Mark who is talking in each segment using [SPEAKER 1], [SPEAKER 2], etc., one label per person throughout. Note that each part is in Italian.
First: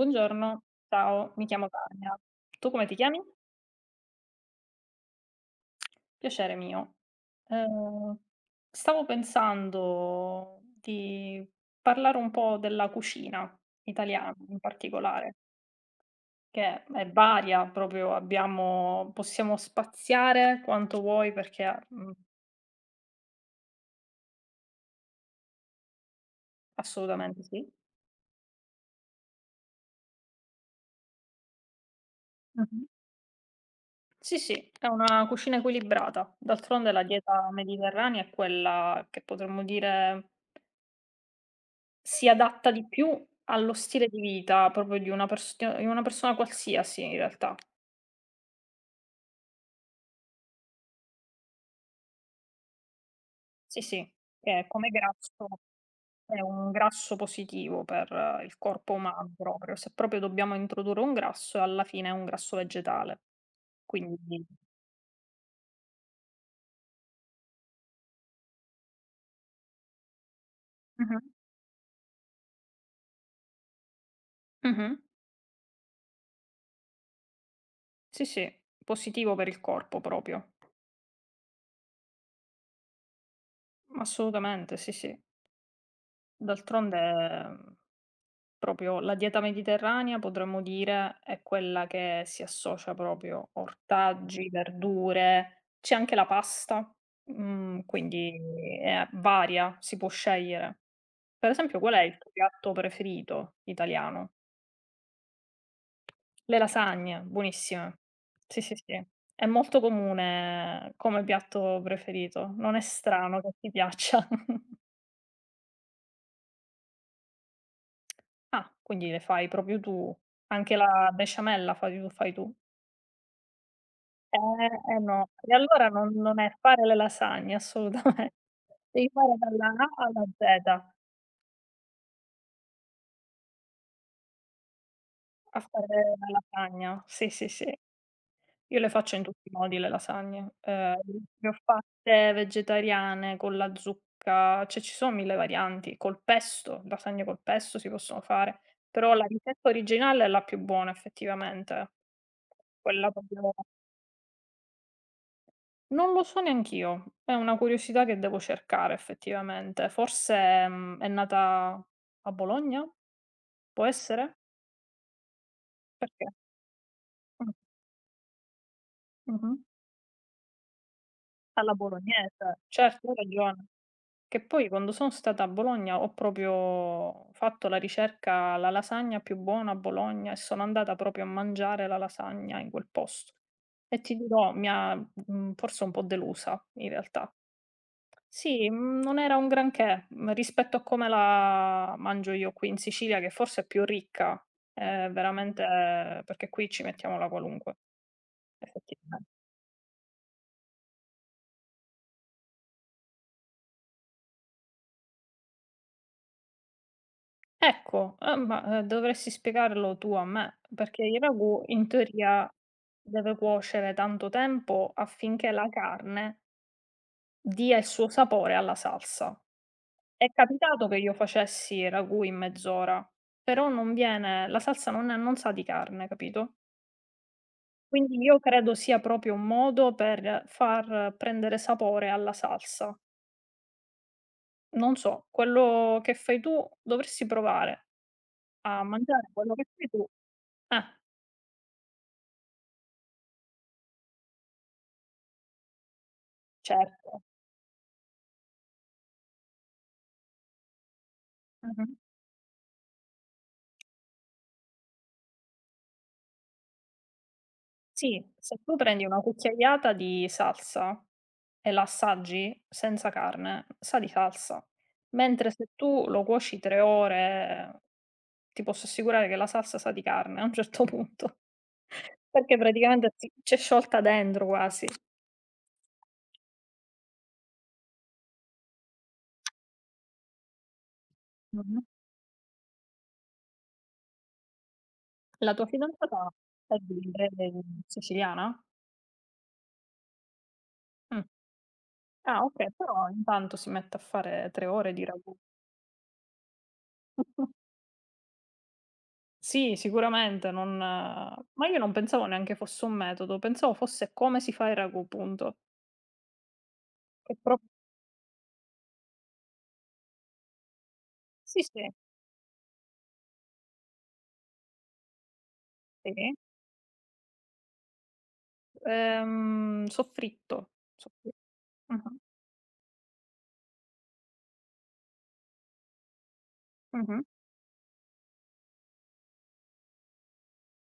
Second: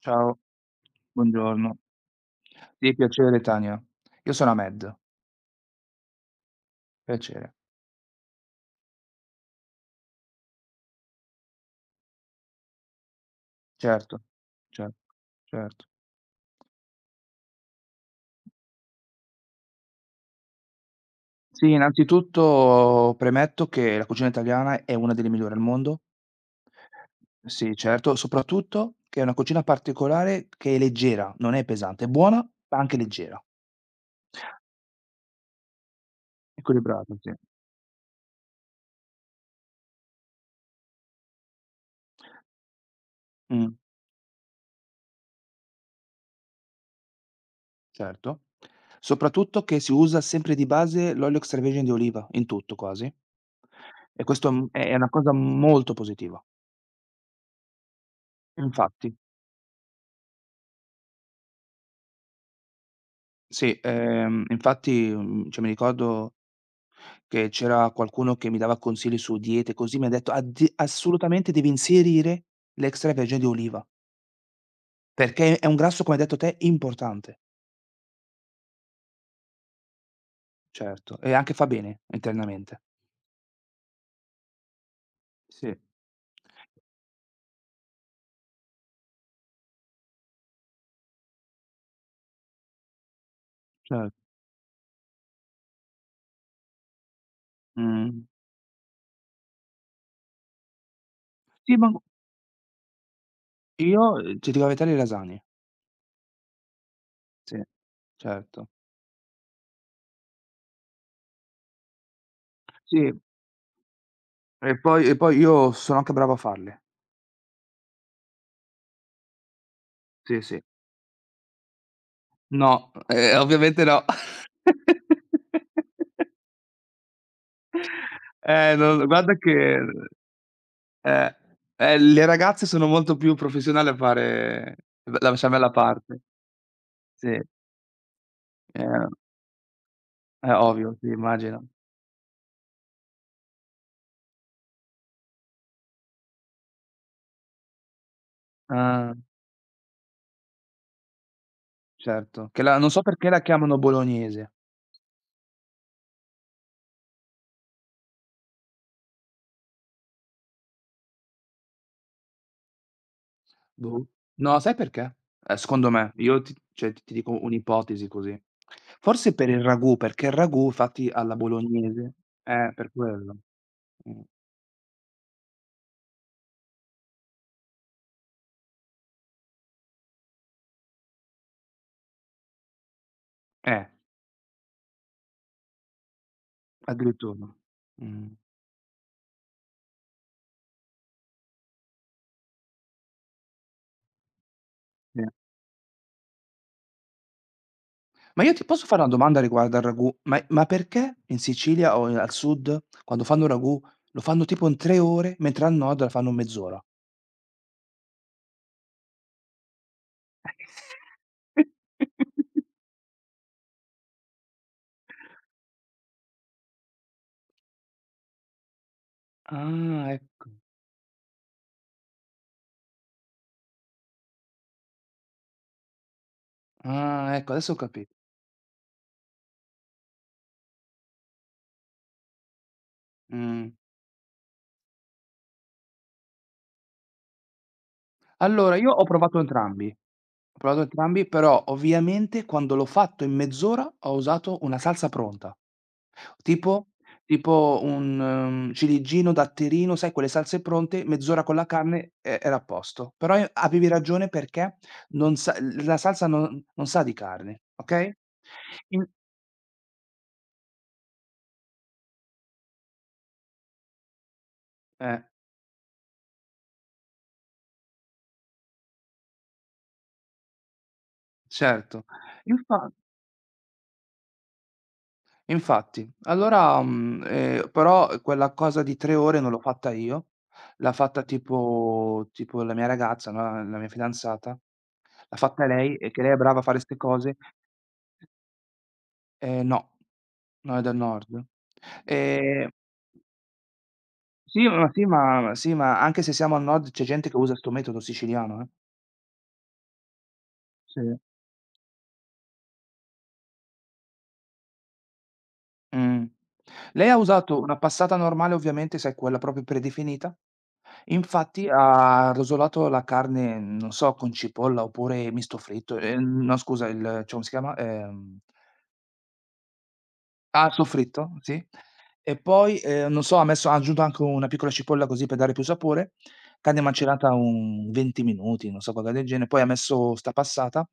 [SPEAKER 1] Ciao,
[SPEAKER 2] ciao, mi chiamo
[SPEAKER 1] buongiorno.
[SPEAKER 2] Tania. Tu come
[SPEAKER 1] Sì,
[SPEAKER 2] ti chiami?
[SPEAKER 1] piacere Tania. Io sono Ahmed,
[SPEAKER 2] Piacere mio.
[SPEAKER 1] piacere.
[SPEAKER 2] Ehm, Stavo pensando di parlare un po' della cucina
[SPEAKER 1] Certo,
[SPEAKER 2] italiana in
[SPEAKER 1] cer
[SPEAKER 2] particolare,
[SPEAKER 1] certo.
[SPEAKER 2] che è varia, proprio abbiamo, possiamo spaziare quanto vuoi
[SPEAKER 1] Sì,
[SPEAKER 2] perché
[SPEAKER 1] innanzitutto premetto che la cucina italiana è una delle migliori al mondo.
[SPEAKER 2] assolutamente sì.
[SPEAKER 1] Sì, certo, soprattutto che è una cucina particolare che è leggera, non è pesante, è buona, ma
[SPEAKER 2] Mhm.
[SPEAKER 1] anche leggera,
[SPEAKER 2] Sì, sì, è una cucina equilibrata. D'altronde la
[SPEAKER 1] equilibrata, sì.
[SPEAKER 2] dieta mediterranea è quella che potremmo dire, si adatta di più
[SPEAKER 1] Mh.
[SPEAKER 2] allo stile di vita proprio di una persio di una persona qualsiasi in realtà.
[SPEAKER 1] Certo. Soprattutto che si usa sempre di base l'olio extravergine di oliva, in tutto quasi.
[SPEAKER 2] Sì, sì,
[SPEAKER 1] E questo,
[SPEAKER 2] che
[SPEAKER 1] è
[SPEAKER 2] come
[SPEAKER 1] è una cosa
[SPEAKER 2] grasso
[SPEAKER 1] molto
[SPEAKER 2] è
[SPEAKER 1] positiva.
[SPEAKER 2] un grasso positivo per il corpo
[SPEAKER 1] Infatti,
[SPEAKER 2] umano proprio. Se proprio dobbiamo introdurre un grasso, alla fine è un grasso vegetale.
[SPEAKER 1] sì,
[SPEAKER 2] Quindi
[SPEAKER 1] infatti, cioè mi ricordo che c'era qualcuno che mi dava consigli su diete, così mi ha detto: "Addi
[SPEAKER 2] mh-mh,
[SPEAKER 1] assolutamente devi inserire l'extravergine di oliva,
[SPEAKER 2] mh-mh.
[SPEAKER 1] perché è un grasso, come hai detto te, importante."
[SPEAKER 2] Sì, sì, positivo per il corpo proprio.
[SPEAKER 1] Certo, e anche fa bene internamente.
[SPEAKER 2] Assolutamente, sì, sì.
[SPEAKER 1] Sì.
[SPEAKER 2] D'altronde proprio la dieta mediterranea potremmo dire è quella che si associa proprio
[SPEAKER 1] Cer
[SPEAKER 2] ortaggi, verdure, c'è anche la pasta,
[SPEAKER 1] mh.
[SPEAKER 2] quindi è varia, si può scegliere. Per
[SPEAKER 1] Sì,
[SPEAKER 2] esempio
[SPEAKER 1] ma
[SPEAKER 2] qual è il tuo piatto preferito
[SPEAKER 1] io,
[SPEAKER 2] italiano?
[SPEAKER 1] ti dico la verità, le lasagne.
[SPEAKER 2] Le lasagne,
[SPEAKER 1] Sì,
[SPEAKER 2] buonissime. Sì,
[SPEAKER 1] certo.
[SPEAKER 2] sì, sì. È molto comune come piatto preferito, non è
[SPEAKER 1] Sì,
[SPEAKER 2] strano che ti piaccia.
[SPEAKER 1] e poi e poi io sono anche bravo a farle.
[SPEAKER 2] Ah, quindi le fai proprio tu.
[SPEAKER 1] Sì, sì.
[SPEAKER 2] Anche la besciamella fai tu?
[SPEAKER 1] No, ovviamente no.
[SPEAKER 2] Eh no. E allora non è fare le lasagne, assolutame
[SPEAKER 1] Non
[SPEAKER 2] devi
[SPEAKER 1] guarda
[SPEAKER 2] fare
[SPEAKER 1] che
[SPEAKER 2] dalla A alla Z
[SPEAKER 1] eh, le ragazze sono molto più professionali a fare l la
[SPEAKER 2] a
[SPEAKER 1] besciamella a
[SPEAKER 2] fare
[SPEAKER 1] parte.
[SPEAKER 2] la lasagna.
[SPEAKER 1] Sì,
[SPEAKER 2] Sì, sì, sì. Io le
[SPEAKER 1] ehm,
[SPEAKER 2] faccio in tutti i modi le
[SPEAKER 1] è
[SPEAKER 2] lasagne.
[SPEAKER 1] ovvio, sì,
[SPEAKER 2] Le ho
[SPEAKER 1] immagino.
[SPEAKER 2] fatte vegetariane, con la zucca, cioè ci sono 1000 varianti. Col pesto, lasagne col pesto si possono fare,
[SPEAKER 1] Ah,
[SPEAKER 2] però la ricetta originale è la più buona effettivamente,
[SPEAKER 1] certo. Che la non so
[SPEAKER 2] quella
[SPEAKER 1] perché la
[SPEAKER 2] proprio.
[SPEAKER 1] chiamano bolognese.
[SPEAKER 2] Non lo so neanch'io, è una curiosità che devo cercare effettivamente. Forse, è nata a Bologna? Può
[SPEAKER 1] Boh.
[SPEAKER 2] essere?
[SPEAKER 1] No, sai perché? Secondo me,
[SPEAKER 2] Perché
[SPEAKER 1] io ti cioè ti dico
[SPEAKER 2] mh,
[SPEAKER 1] un'ipotesi così. Forse per
[SPEAKER 2] mh-mh.
[SPEAKER 1] il ragù, perché il ragù fatti alla
[SPEAKER 2] Alla
[SPEAKER 1] bolognese,
[SPEAKER 2] bolognese,
[SPEAKER 1] per
[SPEAKER 2] certo, hai
[SPEAKER 1] quello.
[SPEAKER 2] ragione.
[SPEAKER 1] Mh.
[SPEAKER 2] Che poi quando sono stata a Bologna ho proprio fatto la ricerca: la lasagna più buona a Bologna, e sono andata proprio a mangiare la lasagna in quel posto.
[SPEAKER 1] Eh,
[SPEAKER 2] E ti dirò, mi ha, forse un po' delusa in realtà.
[SPEAKER 1] addirittura. Mh,
[SPEAKER 2] Sì, non era un granché, rispetto a come la mangio io qui in Sicilia, che forse è più ricca,
[SPEAKER 1] sì.
[SPEAKER 2] veramente perché qui ci mettiamo la qualunque,
[SPEAKER 1] Ma io ti posso fare una
[SPEAKER 2] effettivamen
[SPEAKER 1] domanda riguardo al ragù? Ma perché in Sicilia o in al sud quando fanno il ragù lo fanno tipo in 3 ore, mentre al nord la fanno in mezz'ora?
[SPEAKER 2] ecco, ma, dovresti spiegarlo tu a me, perché il ragù in teoria deve cuocere tanto tempo affinché la carne dia il suo sapore alla salsa.
[SPEAKER 1] Ah,
[SPEAKER 2] È
[SPEAKER 1] ecco.
[SPEAKER 2] capitato che io facessi il ragù in mezz'ora, però non viene la salsa, non sa di carne, capito?
[SPEAKER 1] Ah, ecco, adesso ho capito.
[SPEAKER 2] Quindi io credo sia proprio un modo per far prendere sapore alla salsa.
[SPEAKER 1] Mh.
[SPEAKER 2] Non so, quello che fai tu dovresti provare
[SPEAKER 1] Allora,
[SPEAKER 2] a
[SPEAKER 1] io ho
[SPEAKER 2] mangiare
[SPEAKER 1] provato
[SPEAKER 2] quello che
[SPEAKER 1] entrambi,
[SPEAKER 2] fai tu.
[SPEAKER 1] ho provato
[SPEAKER 2] Ah,
[SPEAKER 1] entrambi, però ovviamente quando l'ho fatto in mezz'ora ho usato una salsa pronta, tipo
[SPEAKER 2] certo.
[SPEAKER 1] tipo un, ciliegino, datterino, sai quelle salse pronte, mezz'ora con la
[SPEAKER 2] Mh-mh.
[SPEAKER 1] carne e era a posto. Però avevi ragione perché non sa l la salsa non sa di carne, okay?
[SPEAKER 2] Sì, se tu prendi
[SPEAKER 1] In
[SPEAKER 2] una cucchiaiata di salsa e la assaggi senza carne, sa di salsa.
[SPEAKER 1] eh,
[SPEAKER 2] Mentre se tu lo cuoci 3 ore, ti posso assicurare che la salsa sa di carne a un certo punto,
[SPEAKER 1] certo.
[SPEAKER 2] perché
[SPEAKER 1] Infa
[SPEAKER 2] praticamente c'è sciolta dentro quasi.
[SPEAKER 1] Infatti. Allora, però quella cosa di 3 ore non l'ho fatta io, l'ha fatta
[SPEAKER 2] Mh-mh.
[SPEAKER 1] tipo la mia ragazza, no, la mia fidanzata, l'ha
[SPEAKER 2] La
[SPEAKER 1] fatta
[SPEAKER 2] tua
[SPEAKER 1] lei e che
[SPEAKER 2] fidanzata
[SPEAKER 1] lei è brava a
[SPEAKER 2] è
[SPEAKER 1] fare 'ste
[SPEAKER 2] di
[SPEAKER 1] cose.
[SPEAKER 2] Breve siciliana?
[SPEAKER 1] No, no, è del
[SPEAKER 2] Mh.
[SPEAKER 1] nord.
[SPEAKER 2] Ah
[SPEAKER 1] Ehm,
[SPEAKER 2] okay, però intanto si mette a fare
[SPEAKER 1] sì,
[SPEAKER 2] 3
[SPEAKER 1] ma
[SPEAKER 2] ore
[SPEAKER 1] sì,
[SPEAKER 2] di ragù.
[SPEAKER 1] ma sì, ma anche se siamo al nord c'è gente che usa 'sto metodo siciliano, eh.
[SPEAKER 2] Sì, sicuramente non
[SPEAKER 1] Sì.
[SPEAKER 2] ma io non pensavo neanche fosse un metodo, pensavo fosse come si fa il ragù, punto.
[SPEAKER 1] Mh. Lei ha
[SPEAKER 2] Che
[SPEAKER 1] usato
[SPEAKER 2] pro
[SPEAKER 1] una passata normale ovviamente, sai quella proprio predefinita.
[SPEAKER 2] sì,
[SPEAKER 1] Infatti
[SPEAKER 2] sì,
[SPEAKER 1] ha rosolato la carne, non so, con cipolla oppure misto fritto,
[SPEAKER 2] sì,
[SPEAKER 1] no scusa il cioè come si chiama?
[SPEAKER 2] soffritto,
[SPEAKER 1] Ah, soffritto,
[SPEAKER 2] soffri
[SPEAKER 1] sì,
[SPEAKER 2] mh-mh,
[SPEAKER 1] e poi, non so, ha aggiunto anche una piccola cipolla così per dare più sapore, carne
[SPEAKER 2] mh-mh,
[SPEAKER 1] macerata un 20 minuti, non so, qualcosa del genere, poi ha messo 'sta passata,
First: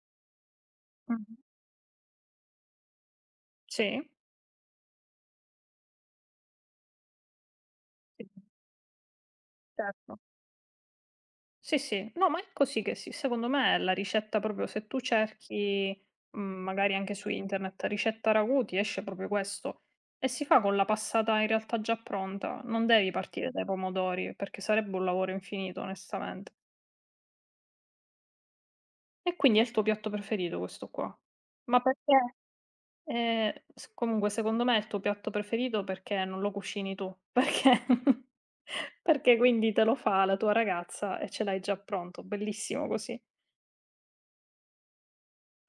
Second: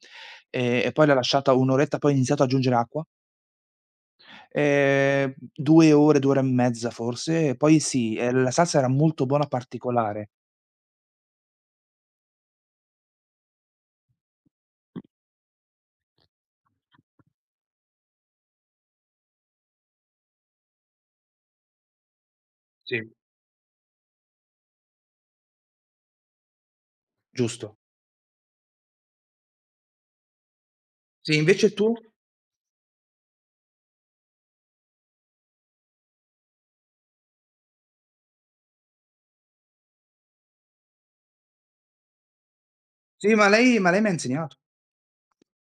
[SPEAKER 1] e poi l'ha
[SPEAKER 2] mh-mh.
[SPEAKER 1] lasciata 1 oretta, poi ha iniziato ad aggiungere acqua,
[SPEAKER 2] Sì,
[SPEAKER 1] 2 ore, 2 ore e mezza forse, e poi sì,
[SPEAKER 2] sì,
[SPEAKER 1] la salsa era molto buona,
[SPEAKER 2] certo.
[SPEAKER 1] particolare.
[SPEAKER 2] Sì, sì. No, ma è così che secondo me è la ricetta proprio, se tu cerchi, magari anche su internet, ricetta ragù, ti esce proprio questo, e si fa con la passata in realtà già pronta. Non
[SPEAKER 1] Sì,
[SPEAKER 2] devi partire dai pomodori, perché sarebbe un lavoro infinito onestamente.
[SPEAKER 1] giusto.
[SPEAKER 2] E quindi è il tuo piatto preferito questo qua.
[SPEAKER 1] Sì, invece
[SPEAKER 2] Ma
[SPEAKER 1] tu?
[SPEAKER 2] perché s comunque secondo me è il tuo piatto preferito perché non lo cucini tu, perché perché quindi te lo fa la tua ragazza e ce l'hai già pronto, bellissimo così.
[SPEAKER 1] Sì, ma lei mi ha insegnato.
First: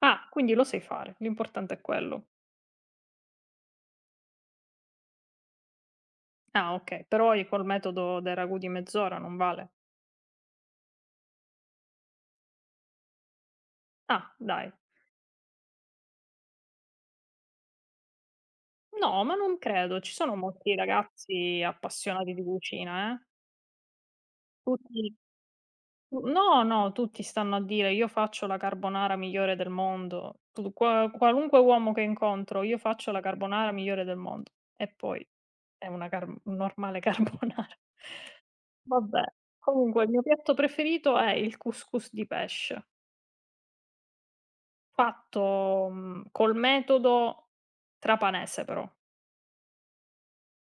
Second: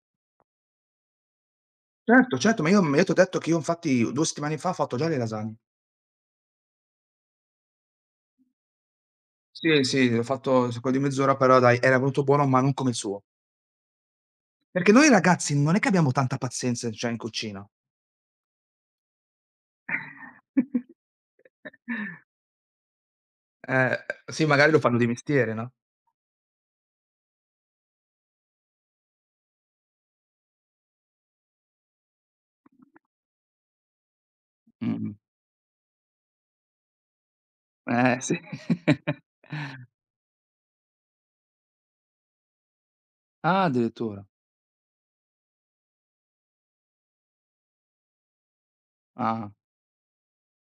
[SPEAKER 2] Ah, quindi lo sai fare, l'importante è quello.
[SPEAKER 1] Certo, certo, ma io t'ho detto che io infatti 2 settimane fa ho fatto già le lasagne.
[SPEAKER 2] Ah, okay, però i col metodo dei ragù di mezz'ora non vale?
[SPEAKER 1] Sì, sì, ho fatto s quello di mezz'ora, però dai, era venuto buono, ma non come il suo.
[SPEAKER 2] Ah, dai.
[SPEAKER 1] Perché noi ragazzi non è che abbiamo tanta pazienza, cioè in cucina.
[SPEAKER 2] No, ma non credo, ci sono molti ragazzi appassionati di cucina, eh.
[SPEAKER 1] Eh, sì, magari lo fanno di
[SPEAKER 2] Tutti
[SPEAKER 1] mestiere, no?
[SPEAKER 2] Tu no, no, tutti stanno a dire: "Io faccio la carbonara migliore del mondo". Tu qualunque uomo che incontro: "Io faccio la carbonara migliore del mondo". E
[SPEAKER 1] Mh-mh.
[SPEAKER 2] poi è una car normale carbonara.
[SPEAKER 1] Sì.
[SPEAKER 2] Vabbè, comunque il mio piatto preferito è il couscous di pesce.
[SPEAKER 1] Ah, addirittura.
[SPEAKER 2] Fatto, col metodo trapanese però.
[SPEAKER 1] Ah.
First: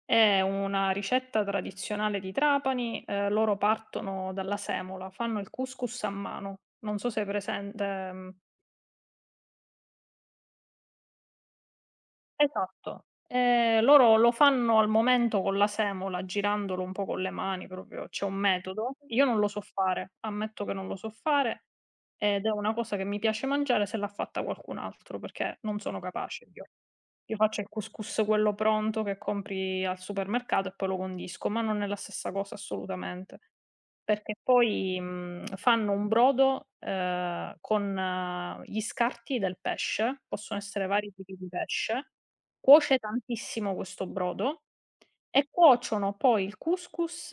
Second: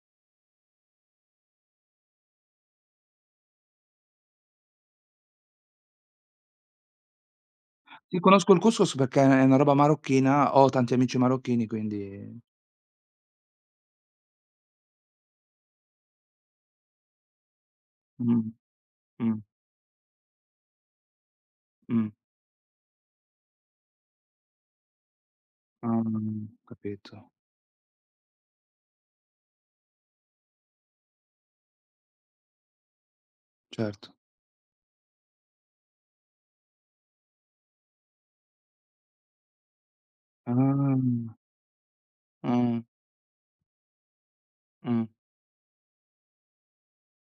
[SPEAKER 2] È una ricetta tradizionale di Trapani, loro partono dalla semola, fanno il couscous a mano. Non so se hai presente
[SPEAKER 1] Sì, conosco il couscous perché è una roba marocchina, ho tanti amici marocchini, quindi
[SPEAKER 2] esatto. Loro lo fanno al momento con la semola, girandolo un po' con le mani, proprio c'è un
[SPEAKER 1] mh,
[SPEAKER 2] metodo. Io non
[SPEAKER 1] mh,
[SPEAKER 2] lo so fare, ammetto che non lo so fare
[SPEAKER 1] mh.
[SPEAKER 2] ed è una cosa che mi piace mangiare se l'ha fatta qualcun altro, perché non sono
[SPEAKER 1] Ah,
[SPEAKER 2] capace io.
[SPEAKER 1] capito,
[SPEAKER 2] Io faccio il couscous quello pronto che compri al supermercato e poi lo condisco, ma non è la stessa cosa assolutamente.
[SPEAKER 1] certo.
[SPEAKER 2] Perché poi, fanno un brodo, con gli scarti del pesce, possono essere
[SPEAKER 1] Ah,
[SPEAKER 2] vari tipi di pesce,
[SPEAKER 1] mh,
[SPEAKER 2] cuoce tantissimo questo brodo
[SPEAKER 1] mh,
[SPEAKER 2] e cuociono poi il couscous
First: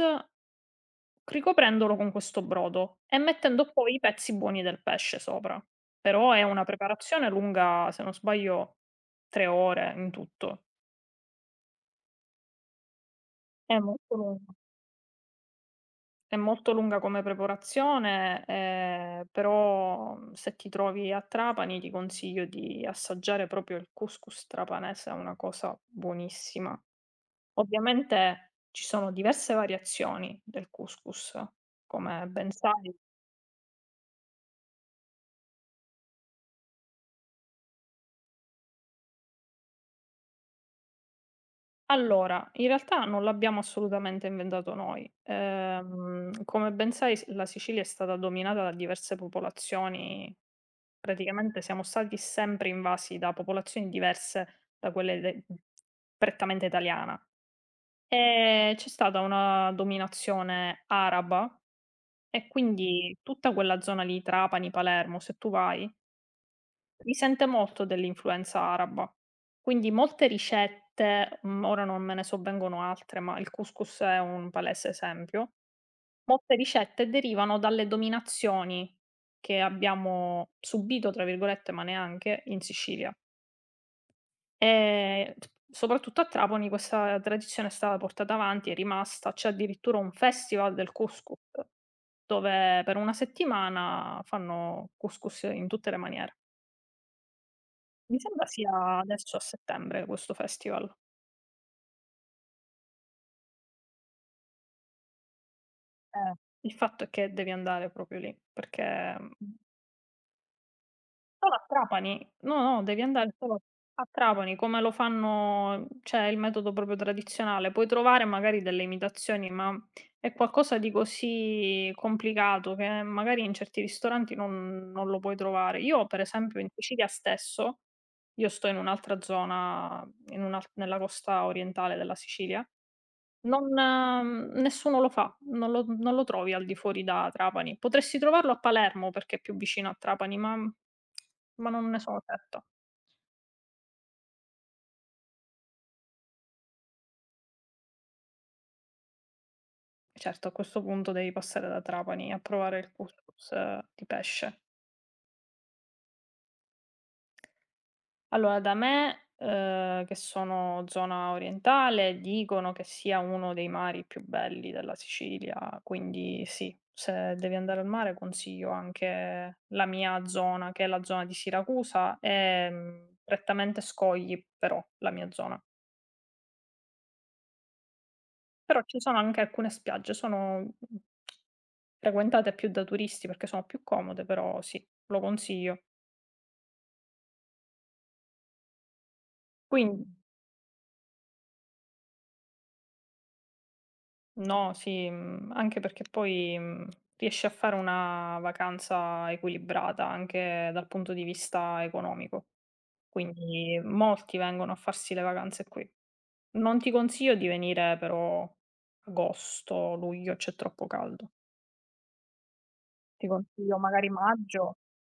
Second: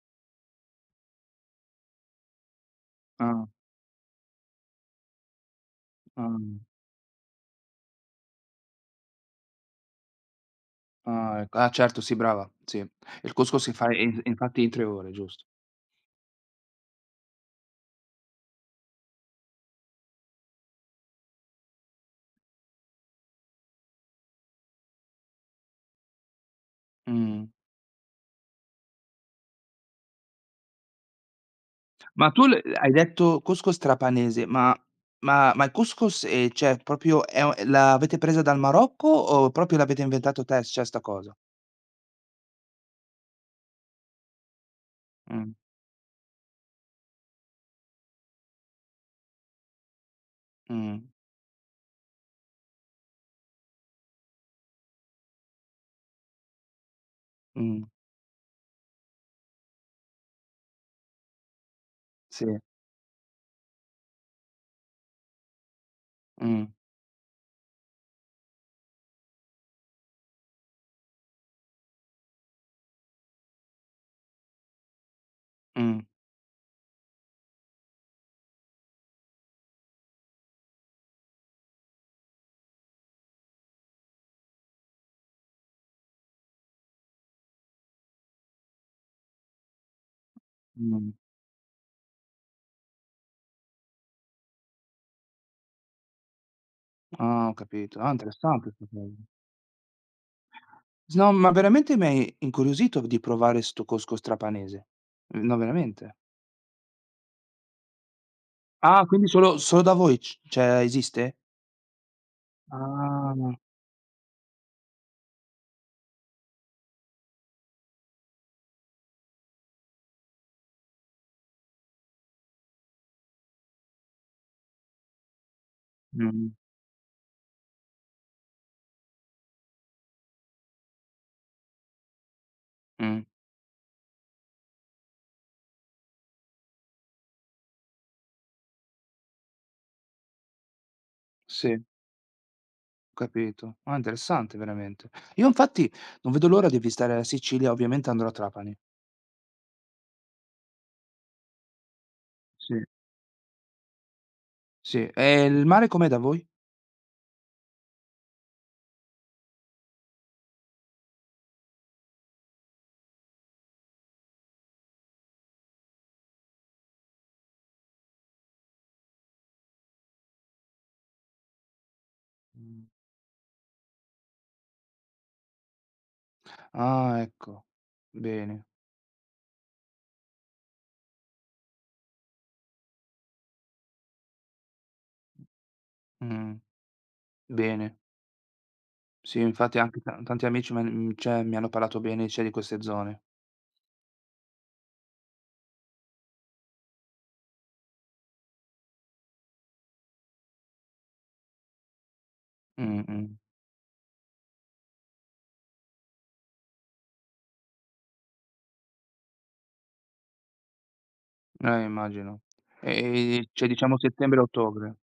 [SPEAKER 2] ricoprendolo con questo brodo e
[SPEAKER 1] ah,
[SPEAKER 2] mettendo poi i pezzi buoni del pesce sopra. Però
[SPEAKER 1] ah,
[SPEAKER 2] è una preparazione lunga, se non sbaglio, 3 ore in tutto.
[SPEAKER 1] ah, ecco. Ah, certo, sì, brava, sì. Il couscous si
[SPEAKER 2] È
[SPEAKER 1] fa e
[SPEAKER 2] molto
[SPEAKER 1] in
[SPEAKER 2] lunga.
[SPEAKER 1] infatti in 3 ore, giusto.
[SPEAKER 2] È molto lunga come preparazione, però, se ti trovi a Trapani ti consiglio di assaggiare proprio il couscous trapanese, è una cosa buonissima.
[SPEAKER 1] Mh.
[SPEAKER 2] Ovviamente ci sono diverse variazioni del couscous, come
[SPEAKER 1] Ma tu
[SPEAKER 2] ben
[SPEAKER 1] l hai
[SPEAKER 2] sai.
[SPEAKER 1] detto couscous trapanese, ma il couscous, cioè proprio è o l'avete presa dal Marocco o proprio l'avete inventato te, cioè, sta cosa?
[SPEAKER 2] Allora, in realtà non l'abbiamo assolutamente inventato noi.
[SPEAKER 1] Mh,
[SPEAKER 2] Come ben sai, la Sicilia è stata dominata da diverse popolazioni.
[SPEAKER 1] mh,
[SPEAKER 2] Praticamente siamo stati sempre invasi da popolazioni diverse da quelle prettamente italiana.
[SPEAKER 1] mh,
[SPEAKER 2] E c'è stata una dominazione araba
[SPEAKER 1] sì,
[SPEAKER 2] e quindi tutta quella zona lì, Trapani, Palermo, se tu vai,
[SPEAKER 1] mh,
[SPEAKER 2] risente molto dell'influenza araba. Quindi molte ricette, ora non me ne sovvengono altre, ma il couscous è un palese esempio,
[SPEAKER 1] mh,
[SPEAKER 2] molte ricette derivano dalle dominazioni che abbiamo "subito" tra virgolette, ma neanche, in Sicilia. T Soprattutto a Trapani questa tradizione è stata portata avanti, è rimasta, c'è addirittura un festival del
[SPEAKER 1] mh.
[SPEAKER 2] couscous, dove per una settimana fanno couscous in tutte le maniere.
[SPEAKER 1] Ah, ho capito. Ah,
[SPEAKER 2] Mi sembra
[SPEAKER 1] interessante 'sta
[SPEAKER 2] sia
[SPEAKER 1] cosa.
[SPEAKER 2] adesso a settembre questo festival.
[SPEAKER 1] No, ma veramente mi hai incuriosito di provare 'sto cosco strapanese. No, veramente.
[SPEAKER 2] Eh. Il fatto è che devi andare proprio lì,
[SPEAKER 1] Ah,
[SPEAKER 2] perché
[SPEAKER 1] quindi
[SPEAKER 2] mh.
[SPEAKER 1] solo da voi c cioè esiste?
[SPEAKER 2] Solo a Trapani, no, no, devi andare
[SPEAKER 1] Ah,
[SPEAKER 2] solo a Trapani, come lo fanno, cioè il metodo proprio tradizionale. Puoi trovare magari delle imitazioni, ma è qualcosa di così complicato che magari in certi ristoranti non lo puoi trovare. Io per
[SPEAKER 1] mh,
[SPEAKER 2] esempio in Sicilia stesso io sto in un'altra zona, in un'al nella costa orientale della Sicilia.
[SPEAKER 1] mh,
[SPEAKER 2] Non nessuno lo fa, non lo trovi al di fuori da Trapani. Potresti trovarlo a Palermo perché è più vicino a Trapani, ma
[SPEAKER 1] sì, ho
[SPEAKER 2] non ne sono certa.
[SPEAKER 1] capito. Ah, interessante veramente. Io infatti non vedo l'ora di visitare la Sicilia, ovviamente andrò a Trapani.
[SPEAKER 2] Certo, a questo punto devi passare da Trapani a
[SPEAKER 1] Sì,
[SPEAKER 2] provare il couscous di pesce.
[SPEAKER 1] sì. E il mare com'è da voi?
[SPEAKER 2] Allora, da me, che sono zona orientale, dicono che sia uno dei mari più belli della Sicilia, quindi sì, se devi andare al mare consiglio anche la mia zona, che è la zona di Siracusa, prettamente scogli però la mia zona.
[SPEAKER 1] Ah, ecco. Bene,
[SPEAKER 2] Però ci sono anche alcune spiagge, sono, frequentate più da turisti perché sono più comode, però sì, lo consiglio.
[SPEAKER 1] mh, bene. Sì, infatti anche
[SPEAKER 2] Quindi.
[SPEAKER 1] ta tanti amici cioè mi hanno parlato bene, cioè di queste zone.
[SPEAKER 2] No, sì, anche perché poi, riesci a fare una vacanza equilibrata anche dal punto di vista economico.
[SPEAKER 1] Mh-mh.
[SPEAKER 2] Quindi molti vengono a farsi le vacanze qui. Non ti consiglio di venire però agosto, luglio, c'è troppo caldo.
[SPEAKER 1] Immagino.
[SPEAKER 2] Ti
[SPEAKER 1] E cioè
[SPEAKER 2] consiglio
[SPEAKER 1] diciamo
[SPEAKER 2] magari maggio,
[SPEAKER 1] settembre-ottobre.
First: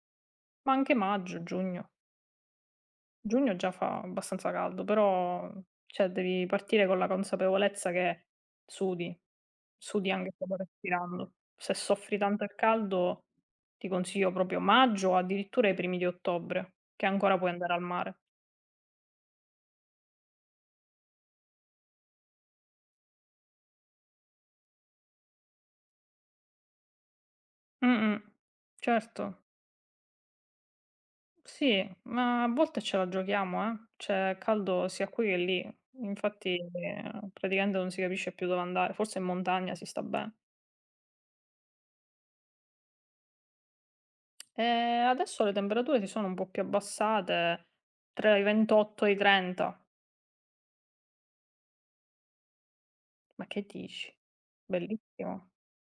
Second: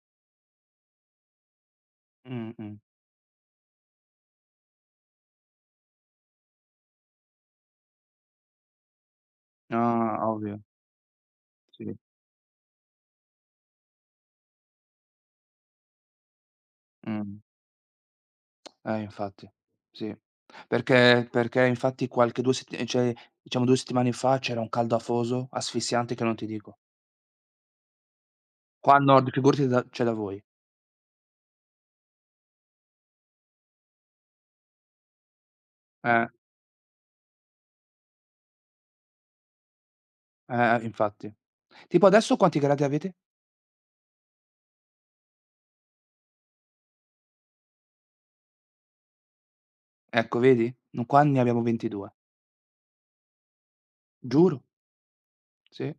[SPEAKER 2] ma anche maggio, giugno.
[SPEAKER 1] Mh-mh.
[SPEAKER 2] Giugno già fa abbastanza caldo, però cioè devi partire con la consapevolezza che sudi, sudi
[SPEAKER 1] Ah,
[SPEAKER 2] anche solo
[SPEAKER 1] ovvio,
[SPEAKER 2] respirando. Se
[SPEAKER 1] sì.
[SPEAKER 2] soffri tanto il caldo ti consiglio proprio maggio o addirittura i primi di ottobre, che ancora
[SPEAKER 1] Mh.
[SPEAKER 2] puoi andare al mare.
[SPEAKER 1] Infatti. Sì. Perché infatti qualche 2 sett ehm, cioè diciamo 2 settimane fa c'era un caldo afoso, asfissiante che non ti dico.
[SPEAKER 2] Mh-mh.
[SPEAKER 1] Qua al
[SPEAKER 2] Certo,
[SPEAKER 1] nord figurati da cioè da voi.
[SPEAKER 2] sì, ma a volte ce la giochiamo, eh. C'è caldo sia qui che lì.
[SPEAKER 1] Eh,
[SPEAKER 2] Infatti, praticamente non si capisce più dove andare, forse in montagna si sta bene.
[SPEAKER 1] eh, infatti. Tipo adesso quanti gradi avete?
[SPEAKER 2] Adesso le temperature si sono un po' più abbassate, tra i 28 e i 30.
[SPEAKER 1] Ecco vedi? No qua ne abbiamo 22.
[SPEAKER 2] Ma che dici?
[SPEAKER 1] Giuro,
[SPEAKER 2] Bellissimo.
[SPEAKER 1] sì.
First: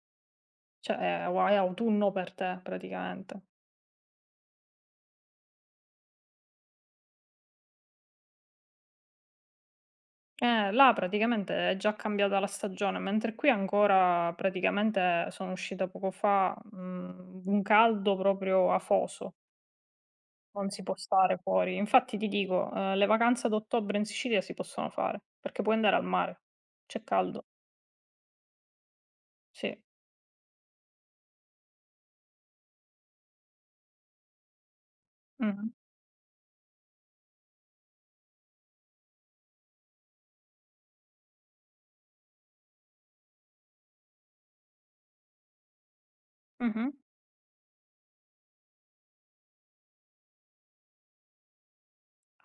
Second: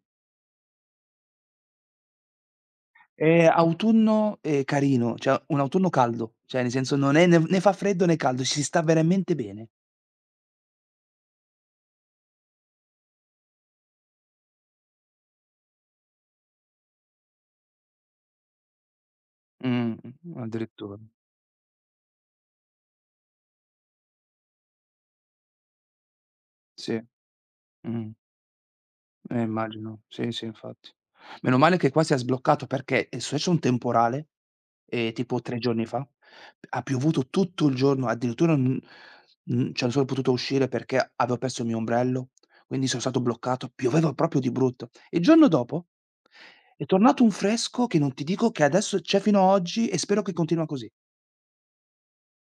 [SPEAKER 2] Cioè è autunno per te praticamente.
[SPEAKER 1] Autunno, carino, cioè un autunno caldo, cioè nel senso non è né fa freddo né caldo, ci si sta veramente bene.
[SPEAKER 2] Là praticamente è già cambiata la stagione, mentre qui ancora praticamente sono uscita poco fa, un caldo proprio afoso.
[SPEAKER 1] Mh,
[SPEAKER 2] Non si può
[SPEAKER 1] addirittura.
[SPEAKER 2] stare fuori. Infatti ti dico, le vacanze ad ottobre in Sicilia si possono fare, perché puoi andare al mare.
[SPEAKER 1] Sì.
[SPEAKER 2] C'è caldo.
[SPEAKER 1] Mh.
[SPEAKER 2] Sì.
[SPEAKER 1] Immagino. Sì, sì, infatti. Meno male che qua si è sbloccato perché è successo un temporale, tipo 3
[SPEAKER 2] Mh-mh.
[SPEAKER 1] giorni fa, ha piovuto tutto il giorno, addirittura n n cioè non sono potuto uscire perché avevo perso il mio ombrello, quindi sono stato bloccato, pioveva proprio di brutto. Il giorno dopo è
[SPEAKER 2] Mh-mh.
[SPEAKER 1] tornato un fresco che non ti dico che adesso c'è fino a oggi e spero che continua così.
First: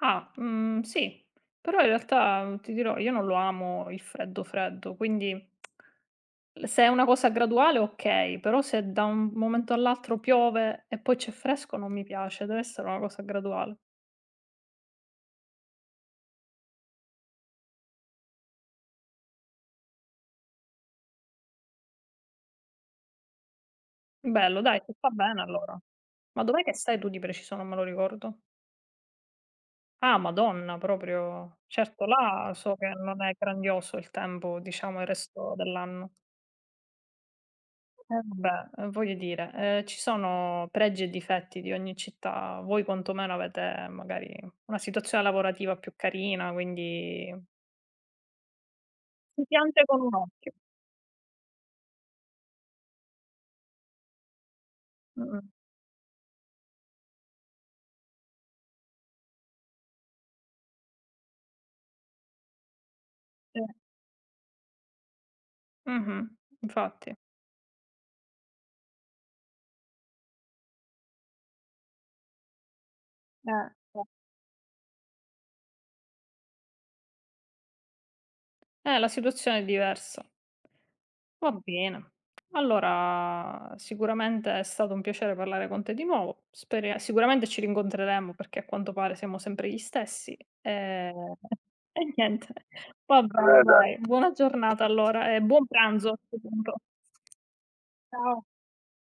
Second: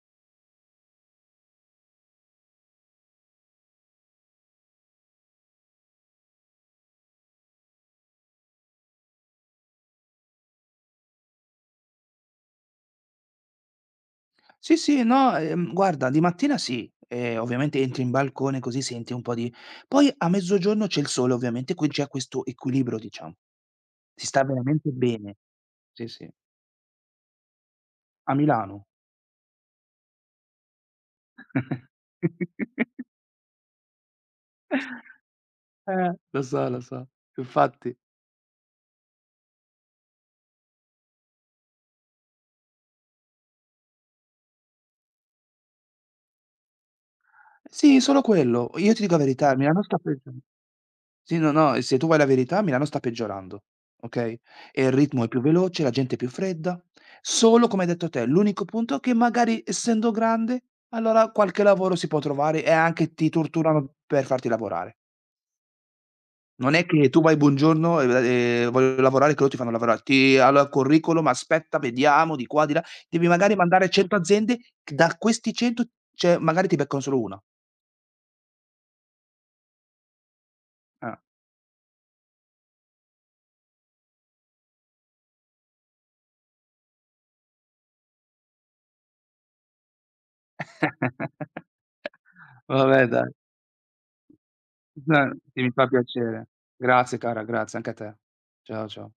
[SPEAKER 2] Ah, sì. Però in realtà ti dirò, io non lo amo il freddo freddo, quindi se è una cosa graduale okay, però se da un momento all'altro piove e poi c'è fresco non mi piace, deve essere una cosa graduale.
[SPEAKER 1] Sì, sì, no, guarda di mattina sì, ovviamente entri in balcone così senti un po' di poi a mezzogiorno c'è il sole ovviamente, qui c'è questo equilibrio diciamo. Si sta
[SPEAKER 2] Bello dai,
[SPEAKER 1] veramente
[SPEAKER 2] ti fa
[SPEAKER 1] bene.
[SPEAKER 2] bene allora.
[SPEAKER 1] Sì, sì,
[SPEAKER 2] Ma dov'è che stai tu di preciso? Non me lo
[SPEAKER 1] a
[SPEAKER 2] ricordo.
[SPEAKER 1] Milano.
[SPEAKER 2] Ah, Madonna proprio. Certo là so che non è grandioso il tempo, diciamo il resto dell'anno.
[SPEAKER 1] Eh, infatti.
[SPEAKER 2] Eh vabbè, voglio dire, ci sono pregi e difetti di ogni città. Voi quantomeno avete magari una situazione lavorativa più carina, quindi
[SPEAKER 1] Sì, solo quello. Io ti dico la
[SPEAKER 2] si
[SPEAKER 1] verità, a Milano
[SPEAKER 2] piange
[SPEAKER 1] sta
[SPEAKER 2] con un
[SPEAKER 1] peggio.
[SPEAKER 2] occhio.
[SPEAKER 1] Sì, no, no, e se tu vuoi la verità Milano sta peggiorando, okay, e il ritmo è più
[SPEAKER 2] Mh-mh,
[SPEAKER 1] veloce, la gente è più fredda, solo come hai detto te, l'unico punto che magari essendo grande, allora qualche lavoro si può trovare e anche ti
[SPEAKER 2] sì.
[SPEAKER 1] torturano per farti lavorare.
[SPEAKER 2] Mh-mh,
[SPEAKER 1] Non è che
[SPEAKER 2] infatti.
[SPEAKER 1] tu vai: "Buongiorno, voglio lavorare", che loro ti fanno lavorare. Ti allora curriculum, aspetta, vediamo, di qua, di là. Devi
[SPEAKER 2] Eh,
[SPEAKER 1] magari mandare
[SPEAKER 2] eh.
[SPEAKER 1] 100 aziende, c da questi 100, cioè magari ti beccano solo 1.
[SPEAKER 2] La situazione è diversa.
[SPEAKER 1] Eh.
[SPEAKER 2] Va bene. Allora, sicuramente è stato un piacere parlare con te di nuovo. Spere Sicuramente ci rincontreremo perché a quanto pare siamo sempre gli stessi. Ehm, e niente.
[SPEAKER 1] Vabbè
[SPEAKER 2] Va
[SPEAKER 1] dai.
[SPEAKER 2] bene, eh, dai. Dai. Buona giornata allora e
[SPEAKER 1] che
[SPEAKER 2] buon
[SPEAKER 1] mi fa
[SPEAKER 2] pranzo a 'sto
[SPEAKER 1] piacere.
[SPEAKER 2] punto.
[SPEAKER 1] Grazie cara, grazie anche a te.
[SPEAKER 2] Ciao.
[SPEAKER 1] Ciao, ciao.